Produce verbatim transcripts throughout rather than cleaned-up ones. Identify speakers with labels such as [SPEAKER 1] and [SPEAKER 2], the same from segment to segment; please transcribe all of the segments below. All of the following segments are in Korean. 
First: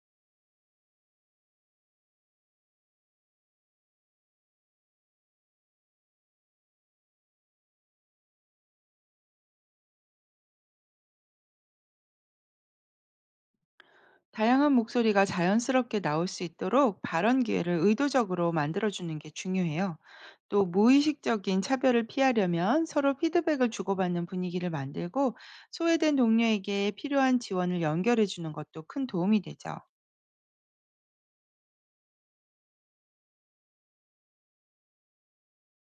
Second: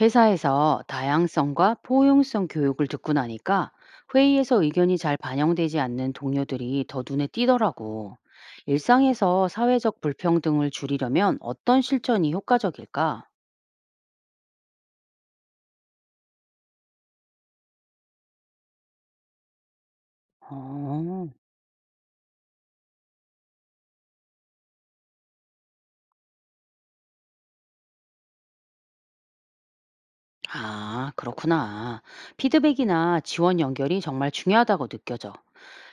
[SPEAKER 1] 회사에서 다양성과 포용성 교육을 듣고 나니까 회의에서 의견이 잘 반영되지 않는 동료들이 더 눈에 띄더라고. 일상에서 사회적 불평등을 줄이려면 어떤 실천이 효과적일까?
[SPEAKER 2] 다양한 목소리가 자연스럽게 나올 수 있도록 발언 기회를 의도적으로 만들어주는 게 중요해요. 또
[SPEAKER 1] 어,
[SPEAKER 2] 무의식적인 차별을 피하려면 서로 피드백을 주고받는 분위기를 만들고, 소외된 동료에게 필요한 지원을 연결해 주는 것도 큰 도움이 되죠.
[SPEAKER 1] 아, 그렇구나. 피드백이나 지원 연결이 정말 중요하다고 느껴져.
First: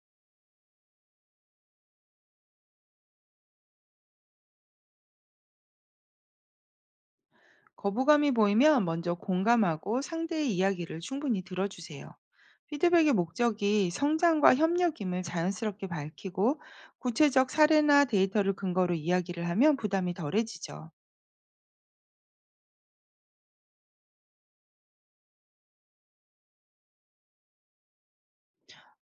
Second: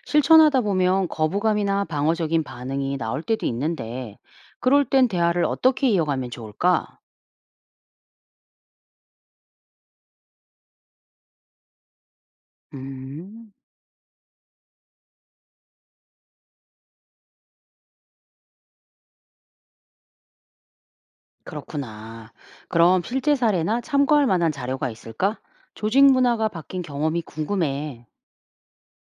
[SPEAKER 1] 실천하다 보면 거부감이나 방어적인 반응이 나올 때도 있는데, 그럴 땐 대화를 어떻게 이어가면 좋을까?
[SPEAKER 2] 거부감이 보이면 먼저 공감하고 상대의 이야기를 충분히 들어주세요. 피드백의
[SPEAKER 1] 음.
[SPEAKER 2] 목적이 성장과 협력임을 자연스럽게 밝히고, 구체적 사례나 데이터를 근거로 이야기를 하면 부담이 덜해지죠.
[SPEAKER 1] 그렇구나. 그럼 실제 사례나 참고할 만한 자료가 있을까? 조직 문화가 바뀐 경험이 궁금해.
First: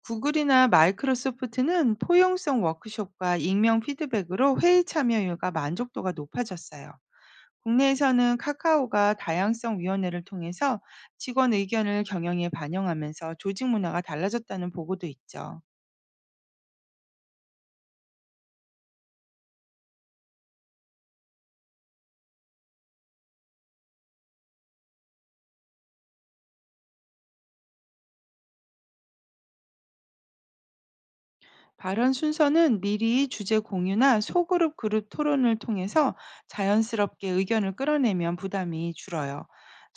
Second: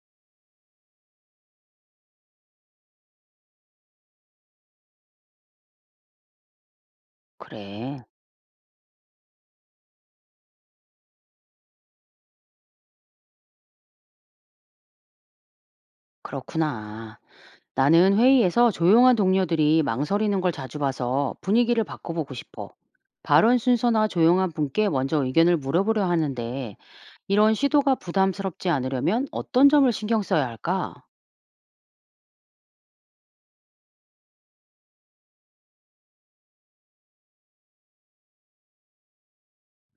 [SPEAKER 2] 구글이나 마이크로소프트는 포용성 워크숍과 익명 피드백으로 회의 참여율과 만족도가 높아졌어요.
[SPEAKER 1] 그래,
[SPEAKER 2] 국내에서는 카카오가 다양성위원회를 통해서 직원 의견을 경영에 반영하면서 조직 문화가 달라졌다는 보고도 있죠.
[SPEAKER 1] 그렇구나. 나는 회의에서 조용한 동료들이 망설이는 걸 자주 봐서 분위기를 바꿔보고 싶어. 발언 순서나 조용한 분께 먼저 의견을 물어보려 하는데, 이런 시도가 부담스럽지 않으려면 어떤 점을 신경 써야 할까?
[SPEAKER 2] 발언 순서는 미리 주제 공유나 소그룹 그룹 토론을 통해서 자연스럽게 의견을 끌어내면 부담이 줄어요.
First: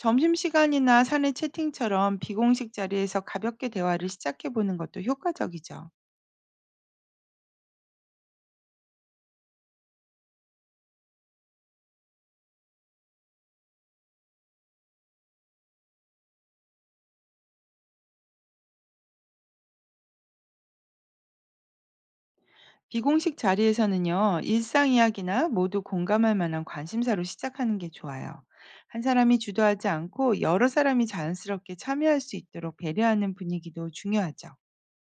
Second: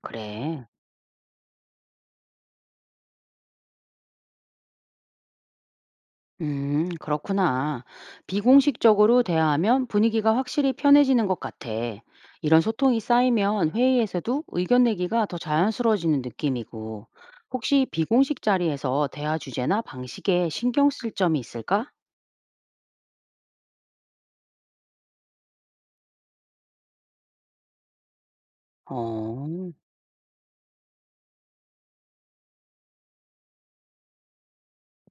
[SPEAKER 1] 그래.
[SPEAKER 2] 사내 채팅처럼 비공식 자리에서 가볍게 대화를 시작해보는 것도 효과적이죠.
[SPEAKER 1] 음, 그렇구나. 비공식적으로 대화하면 분위기가 확실히 편해지는 것 같아. 이런 소통이 쌓이면 회의에서도 의견 내기가 더 자연스러워지는 느낌이고, 혹시 비공식 자리에서 대화 주제나 방식에 신경 쓸 점이 있을까?
[SPEAKER 2] 비공식 자리에서는요, 일상 이야기나 모두 공감할 만한 관심사로 시작하는 게 좋아요. 한 사람이
[SPEAKER 1] 어,
[SPEAKER 2] 주도하지 않고, 여러 사람이 자연스럽게 참여할 수 있도록 배려하는 분위기도 중요하죠.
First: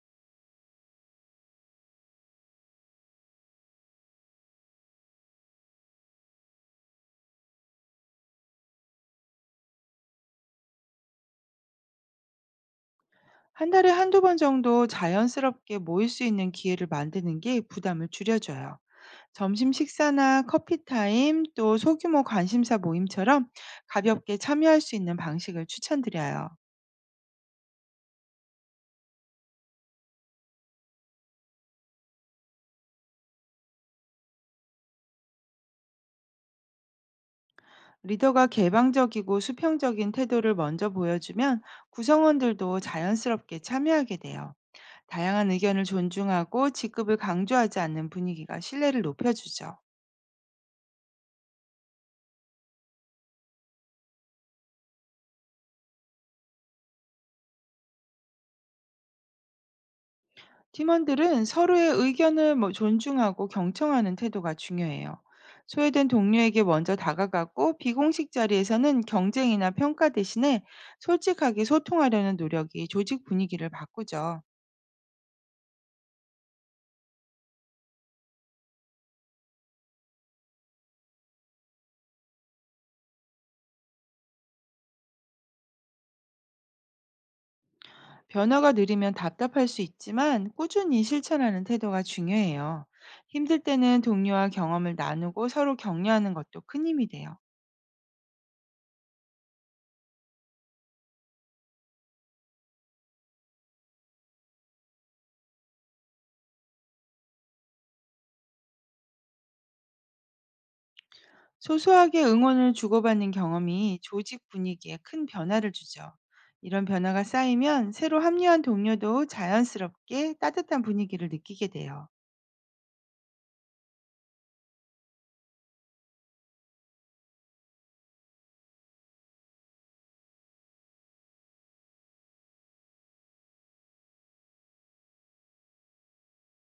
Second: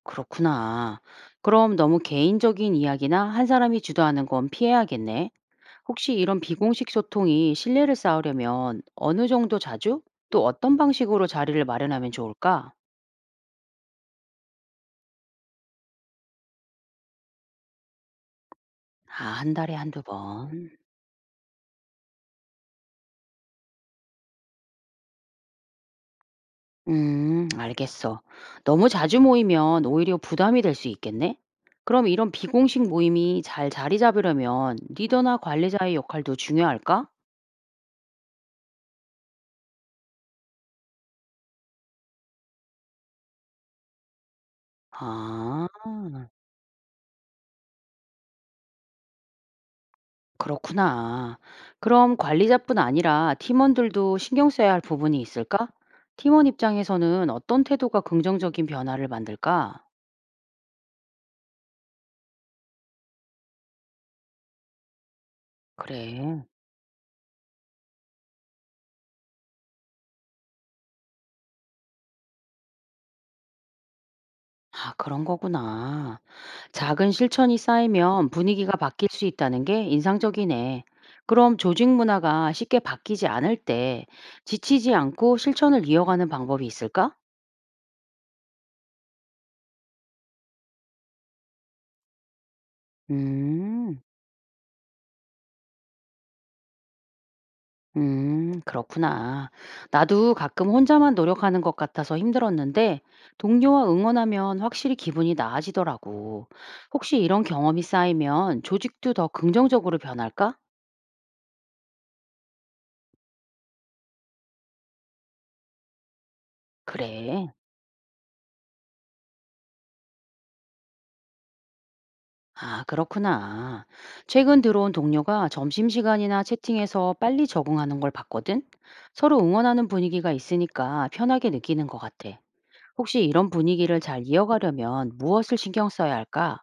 [SPEAKER 1] 그렇구나. 그럼 너무 개인적인 이야기나 한 사람이 주도하는 건 피해야겠네. 혹시 이런 비공식 소통이 신뢰를 쌓으려면 어느 정도 자주? 또 어떤 방식으로 자리를 마련하면 좋을까?
[SPEAKER 2] 한 달에 한두 번 정도 자연스럽게 모일 수 있는 기회를 만드는 게 부담을 줄여줘요.
[SPEAKER 1] 아 한
[SPEAKER 2] 점심
[SPEAKER 1] 달에 한두
[SPEAKER 2] 식사나
[SPEAKER 1] 번.
[SPEAKER 2] 커피 타임, 또 소규모 관심사 모임처럼 가볍게 참여할 수 있는 방식을 추천드려요.
[SPEAKER 1] 음 알겠어. 너무 자주 모이면 오히려 부담이 될 수 있겠네? 그럼 이런 비공식 모임이 잘 자리 잡으려면 리더나 관리자의 역할도 중요할까?
[SPEAKER 2] 리더가 개방적이고 수평적인 태도를 먼저 보여주면, 구성원들도 자연스럽게 참여하게 돼요. 다양한 의견을
[SPEAKER 1] 아
[SPEAKER 2] 존중하고 직급을 강조하지 않는 분위기가 신뢰를 높여주죠.
[SPEAKER 1] 그렇구나. 그럼 관리자뿐 아니라 팀원들도 신경 써야 할 부분이 있을까? 팀원 입장에서는 어떤 태도가 긍정적인 변화를 만들까?
[SPEAKER 2] 팀원들은 서로의 의견을 뭐 존중하고 경청하는 태도가 중요해요. 소외된
[SPEAKER 1] 그래.
[SPEAKER 2] 동료에게 먼저 다가가고, 비공식 자리에서는 경쟁이나 평가 대신에 솔직하게 소통하려는 노력이 조직 분위기를 바꾸죠.
[SPEAKER 1] 아, 그런 거구나. 작은 실천이 쌓이면 분위기가 바뀔 수 있다는 게 인상적이네. 그럼 조직 문화가 쉽게 바뀌지 않을 때 지치지 않고 실천을 이어가는 방법이 있을까?
[SPEAKER 2] 변화가 느리면 답답할 수 있지만, 꾸준히 실천하는 태도가 중요해요. 힘들
[SPEAKER 1] 음,
[SPEAKER 2] 때는 동료와 경험을 나누고 서로 격려하는 것도 큰 힘이 돼요.
[SPEAKER 1] 음, 그렇구나. 나도 가끔 혼자만 노력하는 것 같아서 힘들었는데 동료와 응원하면 확실히 기분이 나아지더라고. 혹시 이런 경험이 쌓이면 조직도 더 긍정적으로 변할까?
[SPEAKER 2] 소소하게 응원을 주고받는 경험이 조직 분위기에 큰 변화를 주죠. 이런 변화가
[SPEAKER 1] 그래.
[SPEAKER 2] 쌓이면 새로 합류한 동료도 자연스럽게 따뜻한 분위기를 느끼게 돼요.
[SPEAKER 1] 아, 그렇구나. 최근 들어온 동료가 점심시간이나 채팅에서 빨리 적응하는 걸 봤거든? 서로 응원하는 분위기가 있으니까 편하게 느끼는 것 같아. 혹시 이런 분위기를 잘 이어가려면 무엇을 신경 써야 할까?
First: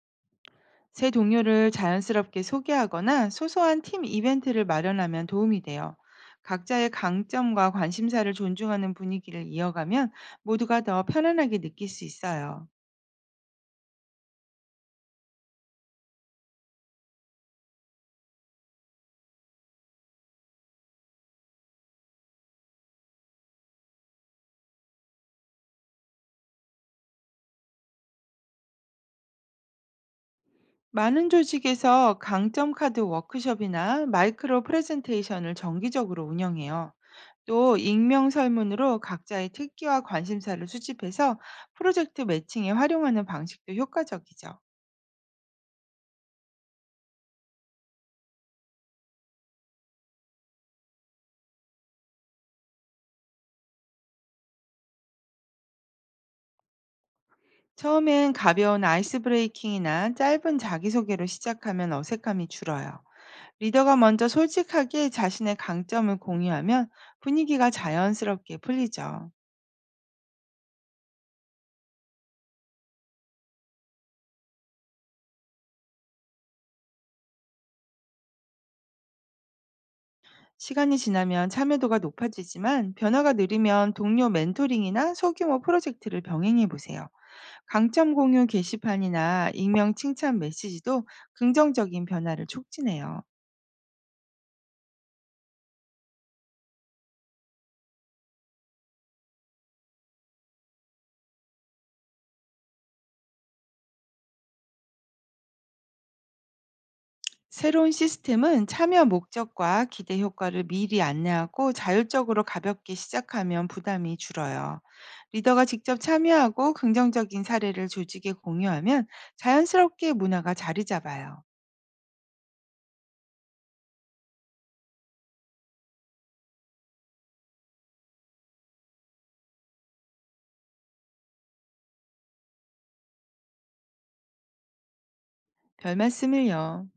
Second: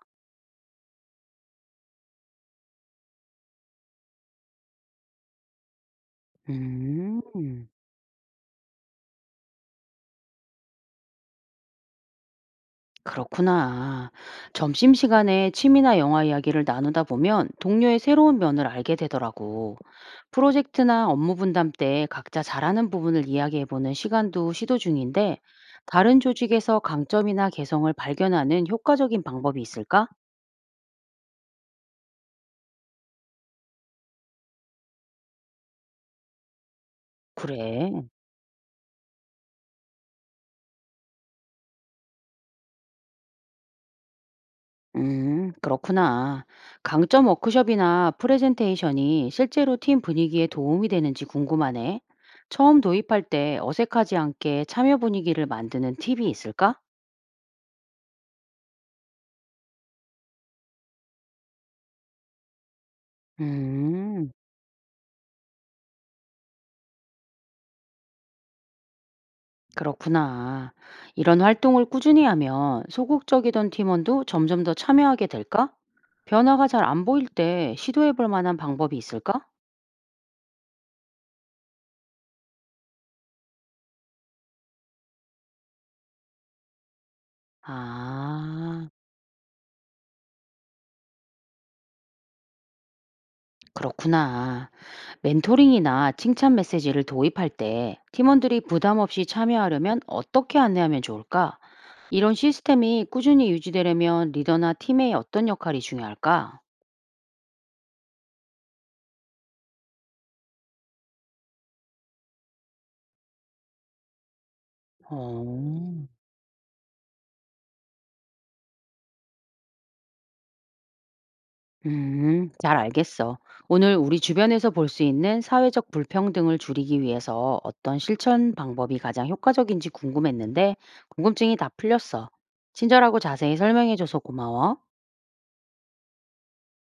[SPEAKER 2] 새 동료를 자연스럽게 소개하거나 소소한 팀 이벤트를 마련하면 도움이 돼요. 각자의
[SPEAKER 1] 음,
[SPEAKER 2] 강점과 관심사를 존중하는 분위기를 이어가면, 모두가 더 편안하게 느낄 수 있어요.
[SPEAKER 1] 그렇구나. 점심시간에 취미나 영화 이야기를 나누다 보면 동료의 새로운 면을 알게 되더라고. 프로젝트나 업무 분담 때 각자 잘하는 부분을 이야기해보는 시간도 시도 중인데, 다른 조직에서 강점이나 개성을 발견하는 효과적인 방법이 있을까?
[SPEAKER 2] 많은 조직에서 강점 카드 워크숍이나 마이크로 프레젠테이션을 정기적으로 운영해요. 또
[SPEAKER 1] 그래.
[SPEAKER 2] 익명 설문으로 각자의 특기와 관심사를 수집해서 프로젝트 매칭에 활용하는 방식도 효과적이죠.
[SPEAKER 1] 음, 그렇구나. 강점 워크숍이나 프레젠테이션이 실제로 팀 분위기에 도움이 되는지 궁금하네. 처음 도입할 때 어색하지 않게 참여 분위기를 만드는 팁이 있을까?
[SPEAKER 2] 처음엔 가벼운 아이스 브레이킹이나 짧은 자기소개로 시작하면 어색함이 줄어요. 리더가 먼저
[SPEAKER 1] 음,
[SPEAKER 2] 솔직하게 자신의 강점을 공유하면, 분위기가 자연스럽게 풀리죠.
[SPEAKER 1] 그렇구나. 이런 활동을 꾸준히 하면 소극적이던 팀원도 점점 더 참여하게 될까? 변화가 잘 안 보일 때 시도해 볼 만한 방법이 있을까?
[SPEAKER 2] 시간이 지나면 참여도가 높아지지만, 변화가 느리면 동료 멘토링이나 소규모 프로젝트를 병행해 보세요. 강점 공유
[SPEAKER 1] 아,
[SPEAKER 2] 게시판이나 익명 칭찬 메시지도 긍정적인 변화를 촉진해요.
[SPEAKER 1] 그렇구나. 멘토링이나 칭찬 메시지를 도입할 때 팀원들이 부담 없이 참여하려면 어떻게 안내하면 좋을까? 이런 시스템이 꾸준히 유지되려면 리더나 팀의 어떤 역할이 중요할까?
[SPEAKER 2] 새로운 시스템은 참여 목적과 기대 효과를 미리 안내하고, 자율적으로 가볍게 시작하면 부담이 줄어요. 리더가 직접
[SPEAKER 1] 어,
[SPEAKER 2] 참여하고 긍정적인 사례를 조직에 공유하면, 자연스럽게 문화가 자리 잡아요.
[SPEAKER 1] 음, 잘 알겠어. 오늘 우리 주변에서 볼 수 있는 사회적 불평등을 줄이기 위해서 어떤 실천 방법이 가장 효과적인지 궁금했는데 궁금증이 다 풀렸어. 친절하고 자세히 설명해줘서 고마워.
[SPEAKER 2] 별 말씀을요.